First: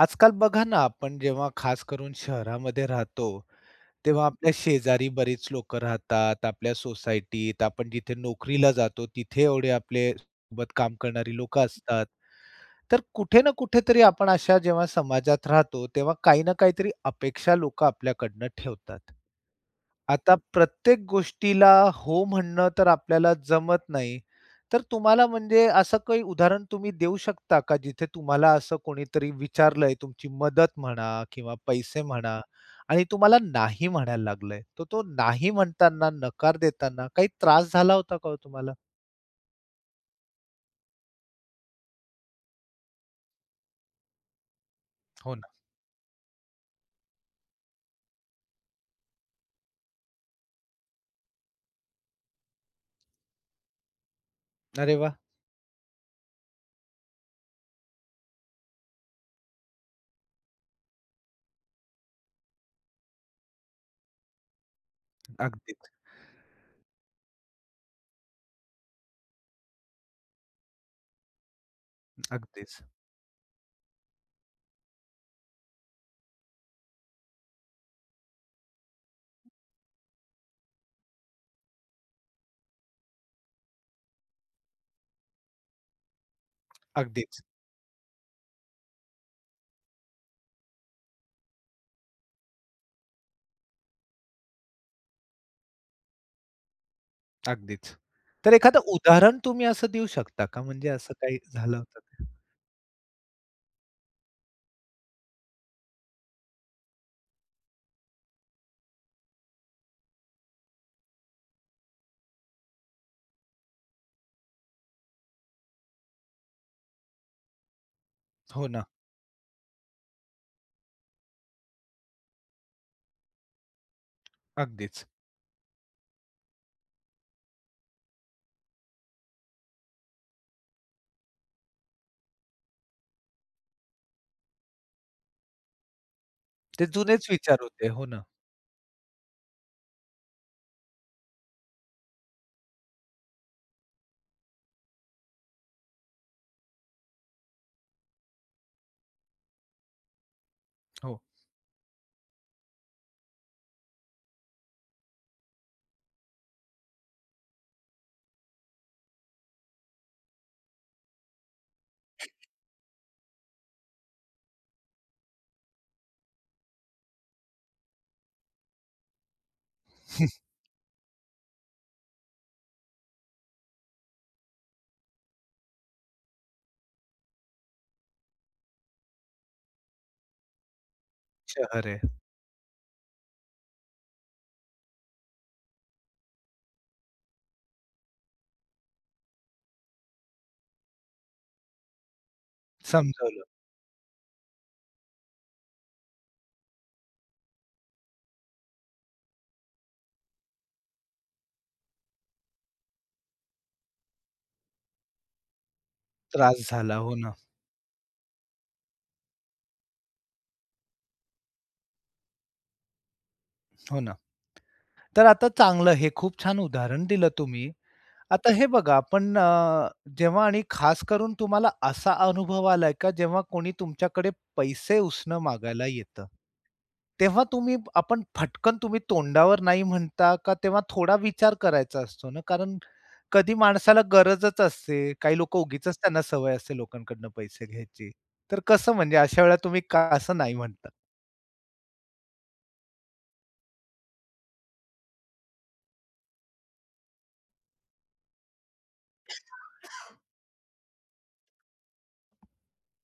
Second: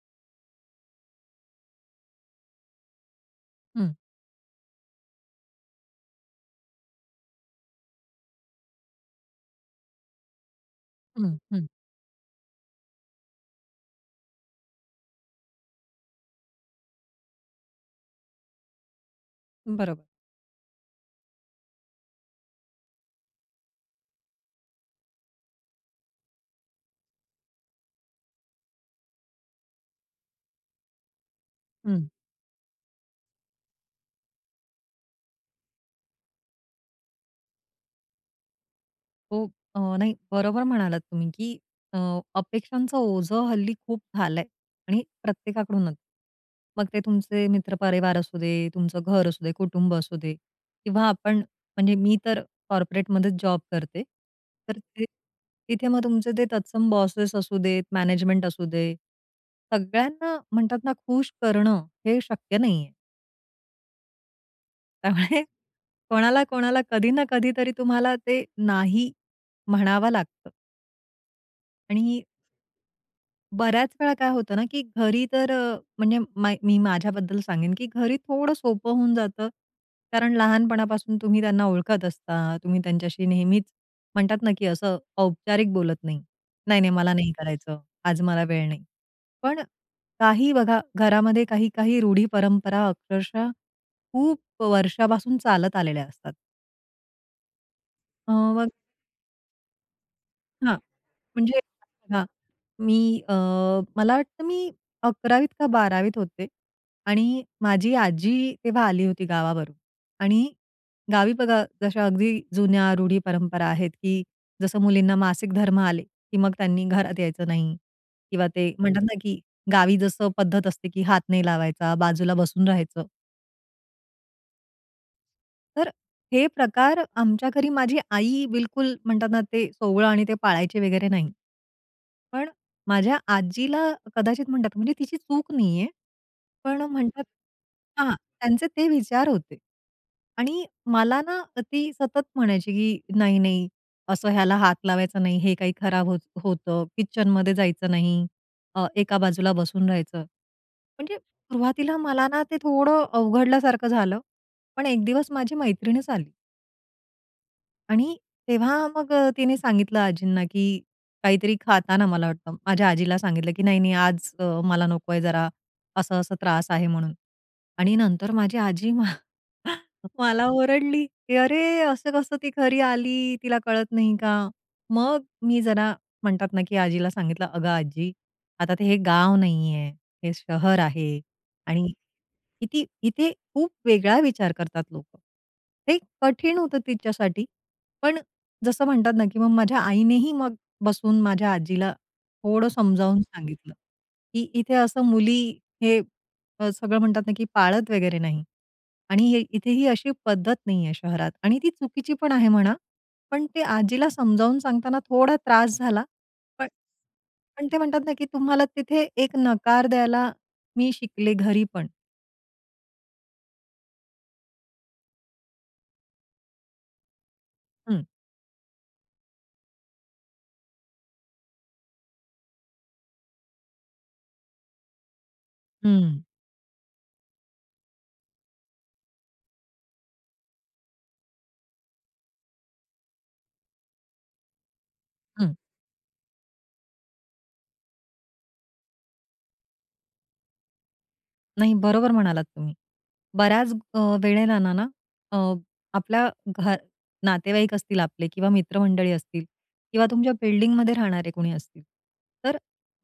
आजकाल बघा ना आपण जेव्हा खास करून शहरामध्ये राहतो, हं. तेव्हा आपल्या शेजारी बरीच लोकं राहतात, आपल्या सोसायटीत. आपण जिथे नोकरीला जातो तिथे एवढे आपले सोबत काम करणारी हं, लोकं हं. असतात. तर कुठे ना कुठेतरी आपण अशा जेव्हा समाजात राहतो, तेव्हा काही ना काहीतरी अपेक्षा लोक आपल्याकडून ठेवतात. बरोब आता प्रत्येक गोष्टीला "हो," म्हणणं तर आपल्याला जमत नाही तर तुम्हाला म्हणजे असं काही उदाहरण तुम्ही देऊ शकता का जिथे तुम्हाला असं कोणीतरी विचारलंय तुमची मदत म्हणा किंवा पैसे हं. म्हणा आणि तुम्हाला नाही म्हणायला लागलंय. तर तो नाही म्हणताना नकार देताना काही त्रास झाला होता का हो तुम्हाला? हो. अ, नाही. बरोबर म्हणालात तुम्ही की अ, अपेक्षांचं ओझं हल्ली खूप झालाय आणि हो ना. प्रत्येकाकडूनच. मग ते तुमचे मित्र परिवार असू दे, तुमचं घर असू दे, कुटुंब असू दे किंवा आपण म्हणजे मी तर कॉर्पोरेटमध्येच जॉब करते तर अरे ते वाह! तिथे मग तुमचे ते तत्सम बॉसेस असू देत, मॅनेजमेंट असू दे. सगळ्यांना म्हणतात ना, खुश करणं हे शक्य नाहीये. त्यामुळे अगदीच. कोणाला, कोणाला कधी ना कधीतरी तुम्हाला ते नाही म्हणावं लागतं. आणि अगदीच. बऱ्याच वेळा काय होतं ना, की घरी तर अ, म्हणजे मै मी माझ्याबद्दल सांगेन, की घरी थोडं सोपं होऊन जातं. कारण लहानपणापासून तुम्ही त्यांना ओळखत असता. तुम्ही त्यांच्याशी नेहमीच म्हणतात ना, की असं औपचारिक बोलत नाही, "नाही, नाही, मला नाही अगदीच. करायचं. आज मला वेळ नाही." पण काही बघा, घरामध्ये काही-काही रूढी परंपरा अक्षरशः खूप अ, वर्षापासून चालत आलेल्या असतात. अगदीच. अ, तर [unintelligible] एखादं उदाहरण तुम्ही असं देऊ शकता का? हां, म्हणजे असं काही म्हणजे झालं होतं? हां, मी अ, मला वाटतं मी 11वी त का 12वी त होते. आणि माझी आजी तेव्हा आली होती गावावरून. आणि गावी बघा, जशा अगदी जुन्या रूढी, परंपरा आहेत, की जसं मुलींना मासिक धर्म आले, की मग त्यांनी घरात यायचं नाही. किंवा हो ते ना. म्हणतात ना, की गावी जसं पद्धत असते, की हात नाही लावायचा, बाजूला बसून राहायचं. अगदीच. तर हे प्रकार आमच्या घरी, माझी आई बिलकुल म्हणतात ना, ते सोवळं आणि ते पाळायचे वगैरे नाही. पण अ, माझ्या आजीला कदाचित म्हणतात, म्हणजे तिची चूक नाहीये, पण ते म्हणतात जुनेच विचार होते. हो हां, ना? त्यांचे ते विचार होते. आणि मला ना ती सतत म्हणायची, की "नाही, नाही, असं ह्याला हात लावायचं नाही, हे काही खराब होत होतं, किचनमध्ये जायचं नाही, अ, एका बाजूला बसून राहायचं." म्हणजे हो. सुरुवातीला मला ना ते थोडं अवघडल्यासारखं झालं, पण एक दिवस माझी मैत्रीणच आली. आणि तेव्हा मग अ, तिने सांगितलं आजींना, की काहीतरी खाताना मला वाटतं, माझ्या आजीला सांगितलं, की "नाही, नाही, आज अ, मला नको आहे, जरा असं-असं त्रास आहे." म्हणून. आणि नंतर माझी आजी मला ओरडली, की "अरे असं कसं, ती घरी आली, तिला कळत नाही का?" मग अ, मी जरा म्हणतात ना, की आजीला सांगितलं, "अगं आजी, आता ते हे गाव नाही आहे, हे शहर आहे शहर आणि आहे. किती इथे खूप वेगळा विचार करतात लोकं." हे कठीण होतं तिच्यासाठी, पण जसं म्हणतात ना, की मग माझ्या आईनेही मग बसून माझ्या आजीला थोडं समजावून समजावलं. सांगितलं, की इथे असं मुली हे सगळं म्हणतात ना, की पाळत वगैरे नाही. आणि हे इथेही अशी पद्धत नाही आहे शहरात आणि ती चुकीची पण आहे म्हणा. पण ते आजीला समजावून सांगताना थोडा त्रास झाला, त्रास पण झाला. हो ना. पण ते म्हणतात ना, की तुम्हाला तिथे एक नकार द्यायला मी शिकले, घरी पण. हो ना. तर आता चांगलं, हे खूप छान उदाहरण दिलं तुम्ही. हं. आता हे बघा, आपण जेव्हा आणि खास करून तुम्हाला असा अनुभव आला आहे का, जेव्हा कोणी तुमच्याकडे पैसे उसनं मागायला हं. येतं, तेव्हा तुम्ही आपण फटकन तुम्ही तोंडावर नाही म्हणता का, तेव्हा थोडा विचार करायचा असतो ना, कारण कधी माणसाला गरजच असते. काही हं. लोकं उगीचच त्यांना सवय असते लोकांकडून पैसे घ्यायची, तर कसं, म्हणजे अशा वेळेला तुम्ही का कसं नाही म्हणता? नाही, बरोबर म्हणालात तुम्ही. बऱ्याच अ, वेळेलाना ना, अ, आपल्या घर नातेवाईक असतील आपले किंवा मित्रमंडळी असतील किंवा तुमच्या बिल्डिंगमध्ये राहणारे कोणी असतील, तर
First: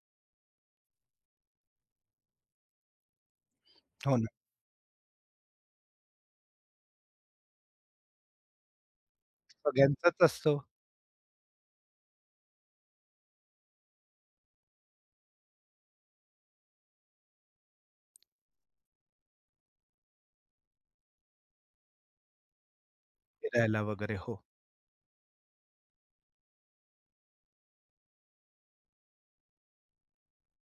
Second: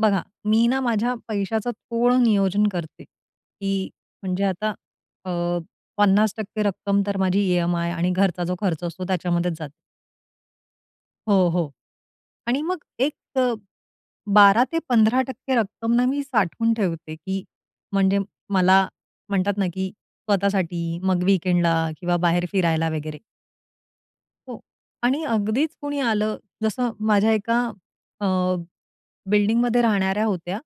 बघा, मी ना, माझ्या पैशाचं थोडं नियोजन करते, की हो ना. म्हणजे आता अ, 50% रक्कम तर माझी ई-एम-आय आणि घरचा जो खर्च असतो त्याच्यामध्येच जाते. सगळ्यांचाच असतो. हो, हो. आणि मग एक अ, 12% ते 15% रक्कम ना, मी साठवून ठेवते, की म्हणजे मला म्हणतात ना, की स्वतःसाठी, मग वीकेंडला किंवा बाहेर फिरायला वगैरे. फिरायला वगैरे, हो. हो. आणि अगदीच कुणी आलं, जसं माझ्या एका अ, बिल्डिंगमध्ये राहणाऱ्या होत्या,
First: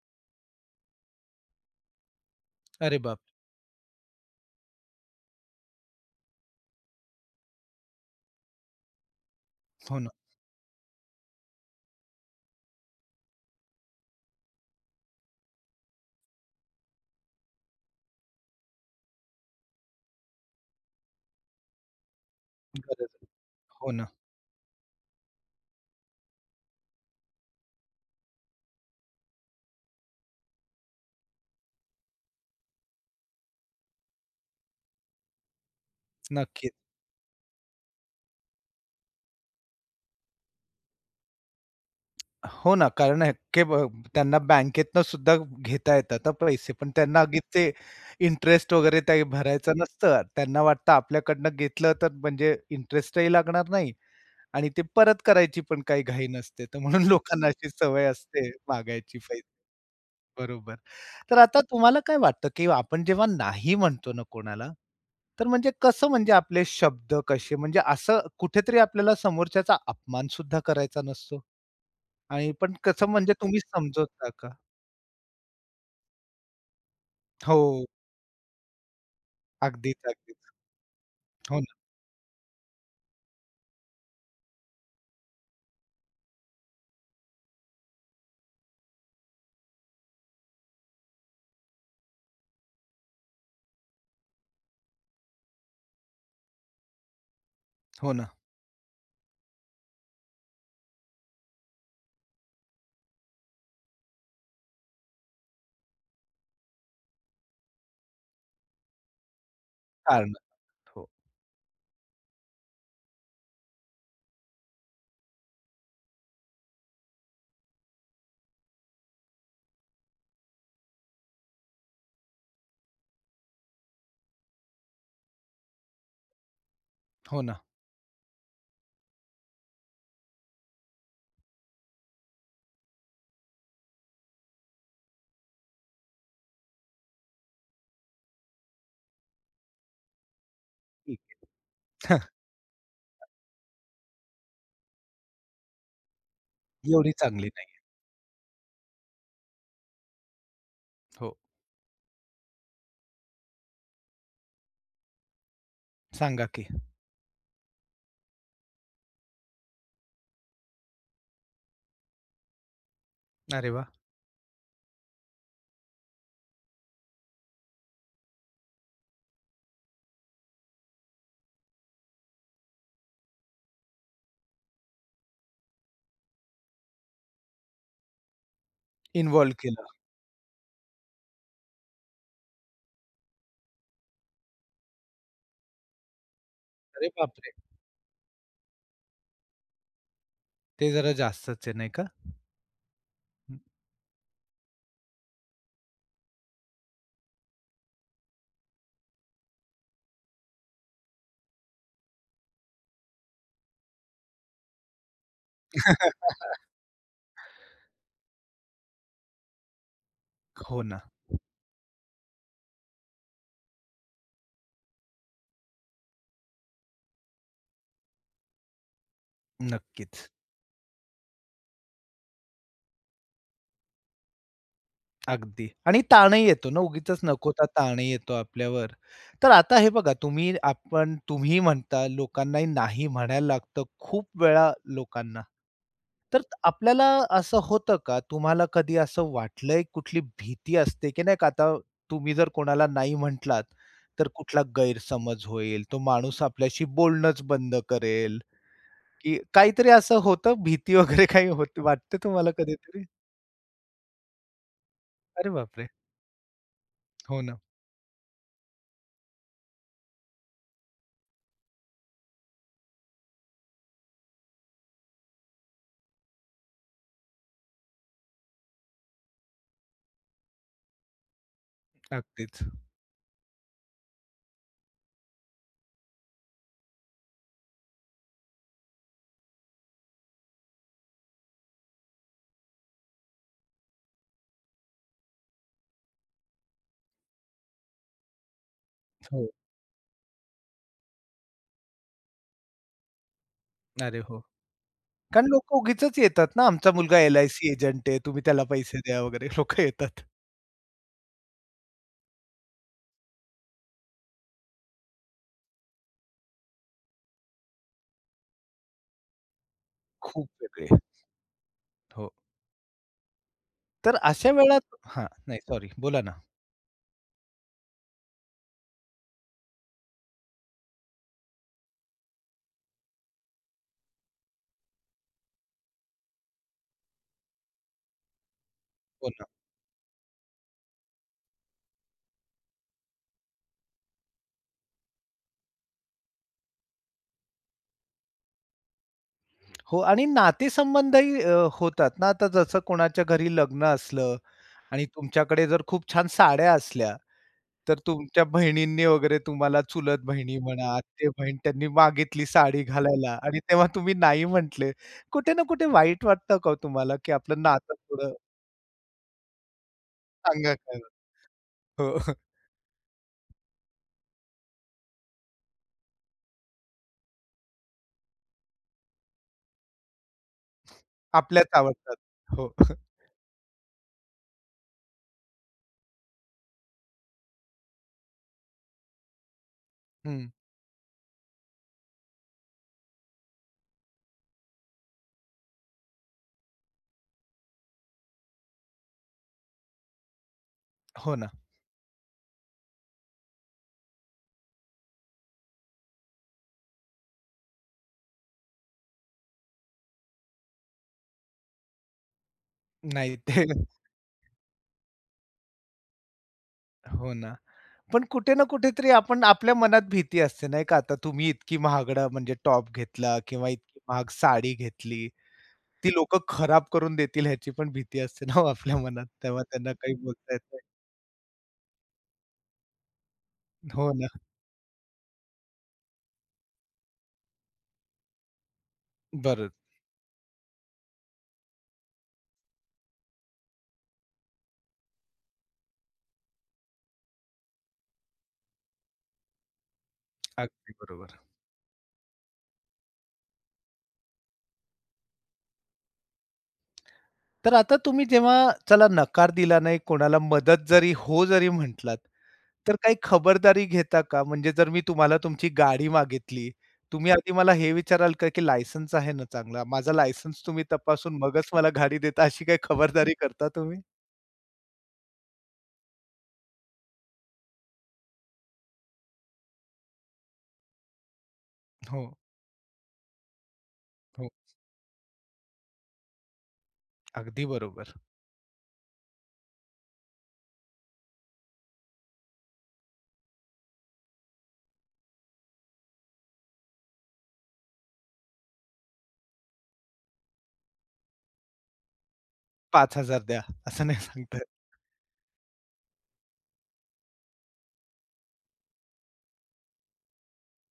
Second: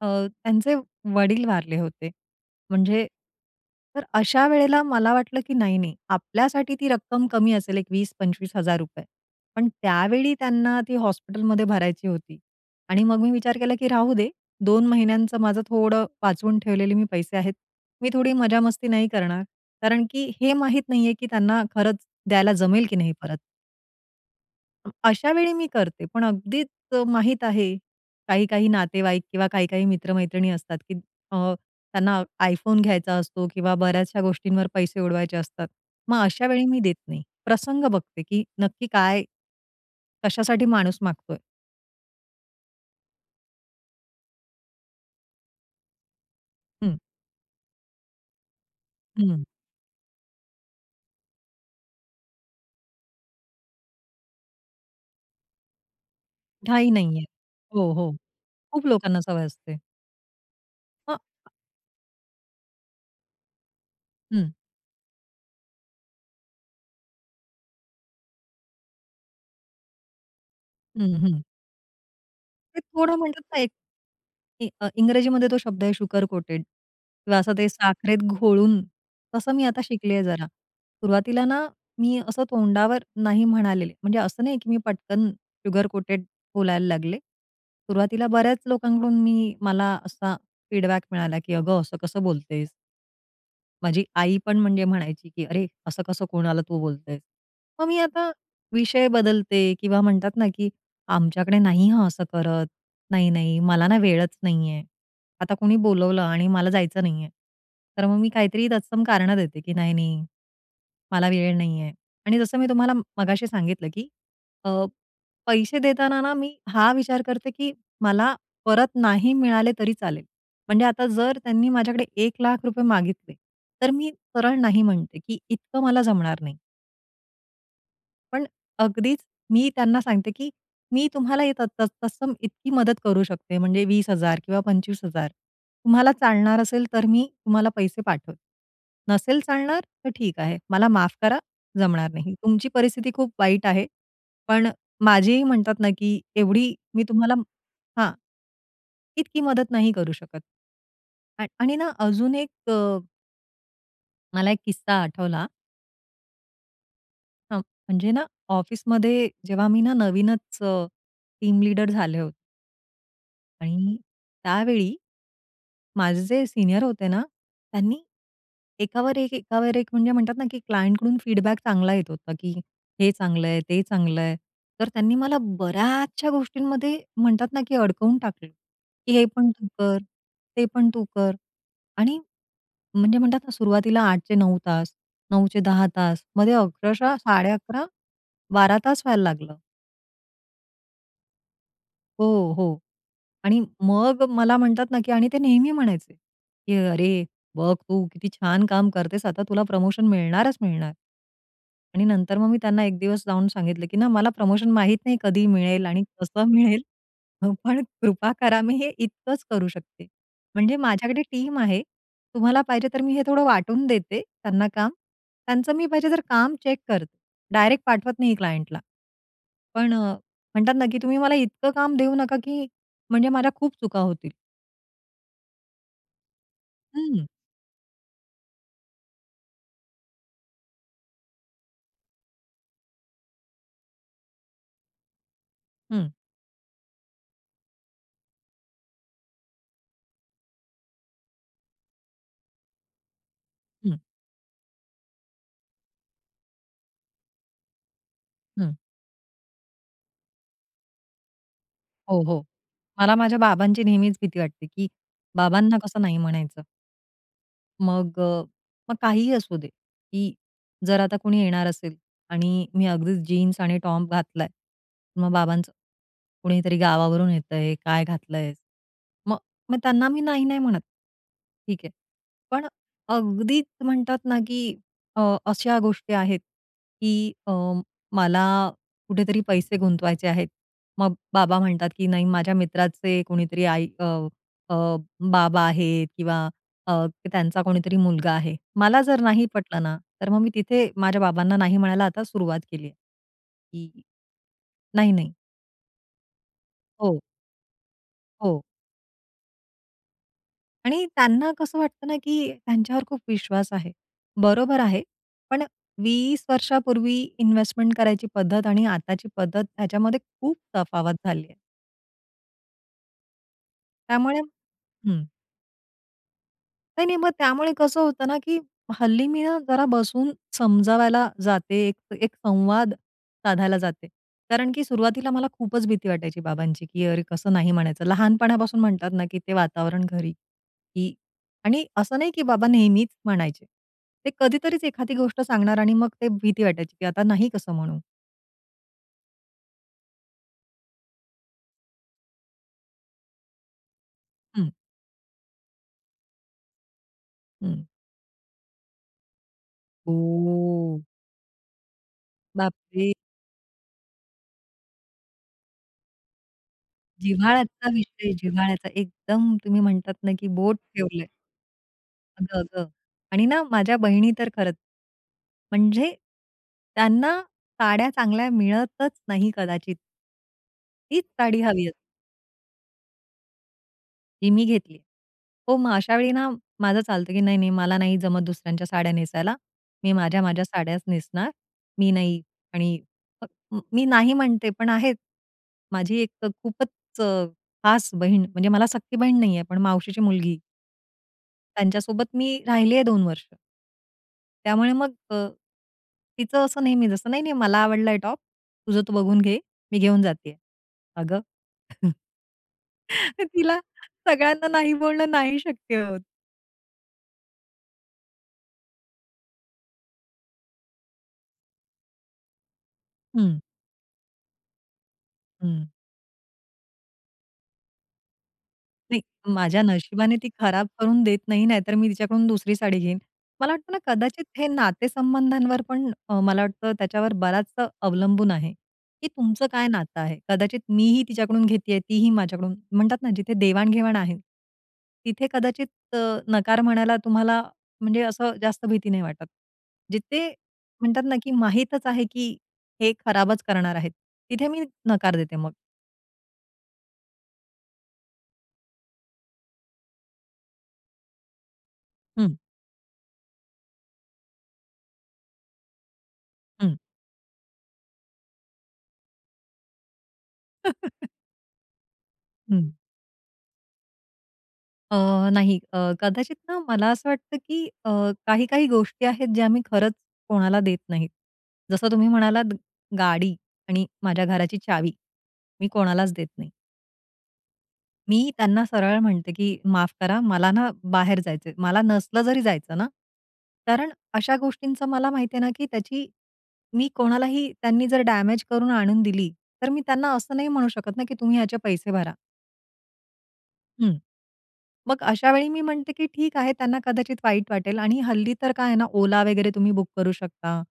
अ, त्यांचे वडील वारले होते. अरे म्हणजे, बाप! तर अशा वेळेला मला वाटलं की "नाही, नाही, आपल्यासाठी ती रक्कम कमी असेल, एक ₹20,000-25,000." पण हो ना. त्यावेळी त्यांना ती हॉस्पिटलमध्ये भरायची होती. आणि मग मी विचार केला की "राहू दे, 2 महिन्यांचं माझं थोडं वाचवून ठेवलेले मी पैसे आहेत, मी थोडी मजामस्ती नाही करणार," कारण की हे माहीत नाहीये की त्यांना खरंच द्यायला जमेल की गरज नाही आहे. परत. हो ना. अशा वेळी मी करते पण अगदीच माहीत आहे काही काही नातेवाईक किंवा काही काही मित्र-मैत्रिणी असतात की त अ, त्यांना iPhone घ्यायचा असतो किंवा बऱ्याचशा गोष्टींवर पैसे उडवायचे असतात. मग अशा वेळी नक्कीच. मी देत नाही. प्रसंग बघते की नक्की काय, कशासाठी माणूस मागतोय? हो ना. कारण अ, की ब त्यांना बँकेतनंसुद्धा घेता येतात हा पैसे पण हं. त्यांना ते इंटरेस्ट वगैरे काही हं. भरायचं नसतं. त्यांना वाटतं आपल्याकडनं घेतलं तर म्हणजे इंटरेस्टही लागणार नाही आणि ते परत करायची पण काही घाई नसते. तर घाई म्हणून नाहीये. लोकांना अशी हो, सवय हो. असते खूप मागायची लोकांना सवय पाहिजे असते. बरोबर. अ. तर आता तुम्हाला काय वाटतं की आपण जेव्हा नाही म्हणतो ना हं. कोणाला तर म्हणजे कसं म्हणजे आपले शब्द कसे म्हणजे असं कुठेतरी आपल्याला समोरच्याचा अपमान सुद्धा करायचा हं, नसतो. हं. आणि पण ते कसं थोडं म्हणू म्हणजे का तुम्ही एक? समजवता का? ते अ, इंग्रजीमध्ये तो शब्द आहे शुगर कोटेड किंवा असं ते हो. साखरेत घोळून तसं मी आता अगदीच, शिकली आहे अगदीच. जरा. सुरुवातीला हो ना ना. मी असं तोंडावर "नाही." म्हणालेले म्हणजे असं नाही की मी पटकन शुगर कोटेड बोलायला लागले सुरुवातीला बऱ्याच लोकांकडून मी मला असा फीडबॅक मिळाला की "अगं! असं कसं बोलतेस?" माझी आई पण म्हणजे म्हणायची की "अरे! असं कसं कोणाला तू बोलतेस?" मग मी हो आता ना. विषय बदलते किंवा म्हणतात ना की "आमच्याकडे नाही हां. असं करत. नाही, नाही मला ना वेळच नाहीये." आता कोणी बोलवलं आणि मला जायचं नाहीये. तर मग मी काहीतरी तत्सम कारणं देते की "नाही, नाही. कारणं, हो. मला वेळ नाहीये." आणि जसं मी तुम्हाला म मगाशी सांगितलं की अ, पैसे देताना ना मी हा विचार करते की मला परत नाही मिळाले तरी चालेल म्हणजे आता जर त्यांनी माझ्याकडे ₹1,00,000 मागितले तर मी सरळ नाही म्हणते की इतकं मला जमणार नाही. हो ना. पण अगदीच, मी त्यांना सांगते, की मी तुम्हाला हे त त तत्सम इतकी मदत करू शकते. म्हणजे 20,000 किंवा 25,000 तुम्हाला चालणार असेल, तर मी तुम्हाला पैसे पाठवते. नसेल चालणार, तर ठीक आहे, मला माफ ठीक करा, आहे. जमणार नाही. तुमची परिस्थिती खूप वाईट आहे, पण माझेही म्हणतात ना, की एवढी मी एवढी तुम्हाला चांगली नाहीये. हां, इतकी मदत नाही करू शकत. हो. आ आणि ना, अजून एक अ मला एक किस्सा आठवला. सांगा की. हां, म्हणजे ना ऑफिसमध्ये जेव्हा मी ना नवीनच अ, टीम लीडर झाले होते. अरे वाह! आणि त्यावेळी, माझे जे सीनियर होते ना, त्यांनी एकावर एक, एकावर एक, म्हणजे म्हणतात ना, की क्लायंटकडून फीडबॅक चांगला येत होता, की हे चांगलं आहे, ते चांगलं आहे. तर त्यांनी मला बऱ्याचशा गोष्टींमध्ये म्हणतात ना, की अडकवून टाकल, की "हे पण इन्व्हॉल्व्ह तू केलं. कर, ते पण तू कर." आणि म्हणजे म्हणतात ना, सुरुवातीला 8 चे 9 तास, 9 चे 10 तास, मध्ये अरे अक्षरशः साडे बापरे! अकरा, 12 तास व्हायला लागलं. ते जरा जास्तच आहे, नाही का? हो, हो. आणि मग मला म्हणतात ना की आणि ते नेहमी म्हणायचे, की "अरे बघ तू किती छान काम करतेस आता तुला प्रमोशन मिळणारच मिळणार." आणि नंतर मग मी त्यांना एक दिवस जाऊन सांगितलं की ना, "मला प्रमोशन माहीत नाही, कधी मिळेल आणि कसं मिळेल, पण कृपा करा मी हे इतकंच करू शकते, म्हणजे हो ना. माझ्याकडे टीम आहे. तुम्हाला पाहिजे, तर मी हे थोडं वाटून देते त्यांना काम त्यांचं मी पाहिजे तर, काम चेक करते, डायरेक्ट पाठवत नाही क्लायंटला." पण नक्कीच. म्हणतात ना, की "तुम्ही मला इतकं काम देऊ नका ,की म्हणजे माझ्या खूप चुका होतील." अगदी आणि ताणही येतो ना. उगीचच हं. नको तो ताणही येतो आपल्यावर. तर आता हे बघा तुम्ही आपण तुम्ही म्हणता लोकांनाही नाही म्हणायला लागतं खूप वेळा लोकांना. हं. तर आपल्याला असं होतं का? तुम्हाला कधी असं वाटलंय कुठली भीती असते की नाही का आता तुम्ही जर कोणाला नाही म्हटलात, हं. तर कुठला गैरसमज होईल, तो माणूस आपल्याशी बोलणंच बंद करेल. हं. की काहीतरी असं होतं भीती वगैरे काही हो वाटते हो, हो. तुम्हाला कधीतरी? मला माझ्या बाबांची नेहमीच भीती वाटते, की अरे बाप बाबांना रे! कसं नाही म्हणायचं. हो ना. मग अ, मग काहीही असू दे, की जर आता कोणी येणार असेल आणि मी अगदीच जीन्स आणि टॉप घातलाय. मग बाबांचं, "कुणीतरी गावावरून येतंय, काय घातलं आहेस." मग मग त्यांना मी नाही-नाही म्हणत. ठीक आहे अगदीच. पण अगदीच म्हणतात ना की अ, अशा गोष्टी आहेत, की अ, मला कुठेतरी पैसे गुंतवायचे आहेत, मग बाबा म्हणतात की "नाही, माझ्या मित्राचे कोणीतरी आई अ, अ, बाबा आहेत किंवा अ, त्यांचा कोणीतरी मुलगा आहे." मला जर नाही हो. पटलं ना, तर मग मी तिथे माझ्या बाबांना नाही म्हणायला आता सुरुवात केली आहे. की अरे हो. "नाही-नाही." कारण लोकं उगीचच येतात ना, आमचा मुलगा हो. एल-आय-सी एजंट आहे, तुम्ही हो. त्याला पैसे द्या वगैरे लोकं येतात. आणि त्यांना कसं वाटतं ना की त्यांच्यावर खूप विश्वास आहे. बरोबर आहे. पण 20 वर्षांपूर्वी इन्व्हेस्टमेंट करायची पद्धत आणि आताची पद्धत त्याच्यामध्ये खूप खूप वेगळे. तफावत झाली आहे. हो. तर त्यामुळे अशा वेळात हां. हं. नाही सॉरी बोला ना. नाही-नाही, मग त्यामुळे कसं होतं ना की हल्ली मी ना, जरा बसून समजावायला जाते, एक एक संवाद साधायला जाते. कारण की सुरुवातीला मला खूपच भीती वाटायची बाबांची. की अरे कसं नाही म्हणायचं. लहानपणापासून म्हणतात ना हो की ना. ते वातावरण घरी, की आणि असं नाही की बाबा नेहमीच म्हणायचे. ते कधीतरीच एखादी गोष्ट सांगणार आणि मग ते भीती वाटायची, की आता नाही कसं म्हणू. हो. आणि नातेसंबंधही अ, होतात ना, आता जसं कोणाच्या घरी लग्न असलं हं. आणि तुमच्याकडे जर खूप छान साड्या असल्या, हं. तर तुमच्या बहिणींनी वगैरे, तुम्हाला चुलत बहिणी म्हणा, ओ! आते बहीण, त्यांनी मागितली बाप साडी रे! घालायला आणि तेव्हा तुम्ही नाही म्हटले. कुठे ना कुठे वाईट वाटतं का हो तुम्हाला? की आपलं जिव्हाळ्याचा नातं विषय, थोडं जिव्हाळ्याचा एकदम, तुम्ही म्हणतात ना की सांगा बोट खरं? ठेवलं आहे. हो. अगं-अगं आणि ना माझ्या बहिणी तर खरंच, म्हणजे त्यांना साड्या चांगल्या मिळतच नाही, कदाचित. तीच साडी आपल्याच हवी अस आवडतात. हो. ती मी घेतली. हो, मग अशावेळी ना, माझं चालतं की "नाही, नाही, मला नाही जमत दुसऱ्यांच्या साड्या नेसायला, मी हं. माझ्या-माझ्या साड्याच नेसणार, मी नाही आणि" मी नाही म्हणते, पण आहेत. माझी एक खूपच खास बहीण, म्हणजे मला सख्खी बहीण नाही आहे, पण मावशीची मुलगी. हो ना. त्यांच्यासोबत मी राहिले आहे, 2 वर्ष. त्यामुळे मग अ, तिचं असं नेहमी जसं, "नाही, नाही मला आवडलाय टॉप, तुझं तो बघून घे, मी घेऊन जाते आहे." अगं नाही. ते तिला सगळ्यांना नाही बोलणं नाही शक्य होतं. हो ना. पण कुठे ना कुठेतरी आपण आपल्या मनात भीती असते नाही का? आता तुम्ही इतकी महागडं म्हणजे टॉप घेतला हं. किंवा इतकी महाग साडी घेतली. हं. ती लोकं खराब करून देतील ह्याची पण भीती असते ना हो आपल्या नाही मनात. तेव्हा माझ्या त्यांना काही नशिबाने ती बोलता येत नाही. खराब करून देत नाही. नाहीतर मी तिच्याकडून दुसरी साडी घेईन. मला वाटतं ना हो ना. कदाचित हे नातेसंबंधांवर पण अ, मला वाटतं त्याच्यावर बराचसा अवलंबून आहे, की तुमचं बरं. काय नातं आहे. कदाचित मी ही तिच्याकडून घेतीये, तीही माझ्याकडून म्हणतात ना जिथे देवाण-घेवाण आहे. तिथे कदाचित अ, नकार म्हणायला तुम्हाला म्हणजे असं जास्त भीती नाही वाटत. जिथे अगदी म्हणतात ना, बरोबर. की माहीतच आहे, की हे खराबच करणार आहेत. तिथे मी नकार देते मग. तर आता तुम्ही जेव्हा चला नकार दिला नाही कोणाला मदत जरी हो जरी म्हटलात, हं. तर काही खबरदारी घेता का? म्हणजे जर मी तुम्हाला तुमची गाडी मागितली, हं. तुम्ही आधी मला हे विचाराल का, की लायसन्स आहे ना चांगला? माझा लायसन्स. तुम्ही तपासून मगच मला गाडी देता, अशी काही हं. खबरदारी करता तुम्ही? अ, नाही अ, कदाचित ना मला असं वाटतं, की अ, काही-काही गोष्टी आहेत ज्या मी खरंच कोणाला देत नाहीत. जसं तुम्ही हो. म्हणालात गाडी आणि माझ्या हो. घराची चावी मी कोणालाच देत नाही. अगदी बरोबर. मी त्यांना सरळ म्हणते, की "माफ करा, मला ना बाहेर जायचं आहे." मला नसलं जरी जायचं ना. कारण अशा गोष्टींचं मला माहिती आहे ना, की त्याची मी कोणालाही त्यांनी जर डॅमेज करून आणून दिली, तर मी त्यांना असं नाही म्हणू शकत ना, की "तुम्ही याचे पैसे भरा." 5,000 द्या, असं हं. नाही सांगता येत. मग अशावेळी मी म्हणते, की "ठीक आहे, त्यांना कदाचित वाईट वाटेल." आणि हल्ली तर काय आहे ना, ओला वगैरे तुम्ही बुक करू शकता.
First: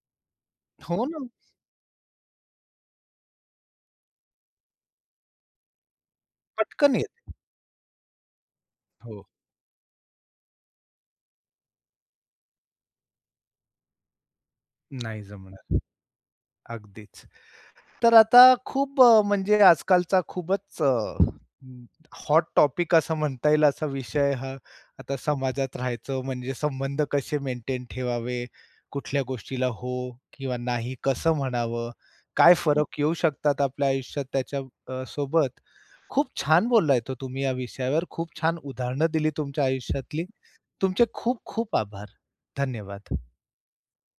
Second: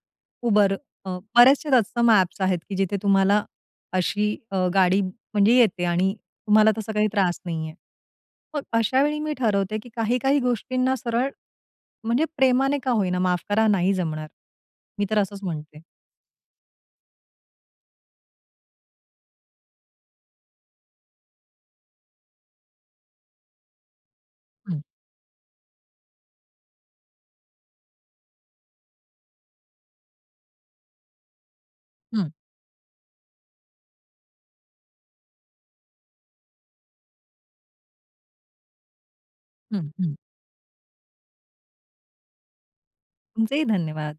Uber, हो अ, ना. बरेचसे तत्सम ॲप्स आहेत, की जिथे तुम्हाला अशी अ, गाडी म्हणजे येते आणि तुम्हाला तसा पटकन काही येते. त्रास नाहीये. मग अशावेळी हो. मी ठरवते, की काही-काही गोष्टींना सरळ, म्हणजे प्रेमाने का होईना, "माफ करा, नाही जमणार." मी तर नाही असंच जमणार. म्हणते. अगदीच. तर आता खूप अ, म्हणजे आजकालचा खूपच अ, हॉट टॉपिक असं म्हणता येईल असा विषय हा. हं. आता समाजात राहायचं म्हणजे संबंध कसे मेंटेन ठेवावे, कुठल्या गोष्टीला हो किंवा नाही कसं म्हणावं, हं. काय फरक येऊ शकतात आपल्या आयुष्यात त्याच्या अ, ...सोबत. खूप छान बोलला आहेत हो तुम्ही या विषयावर. खूप छान उदाहरणं दिली तुमच्या हं, हं. आयुष्यातली. तुमचे खूप खूप आभार, धन्यवाद. तुमचेही धन्यवाद.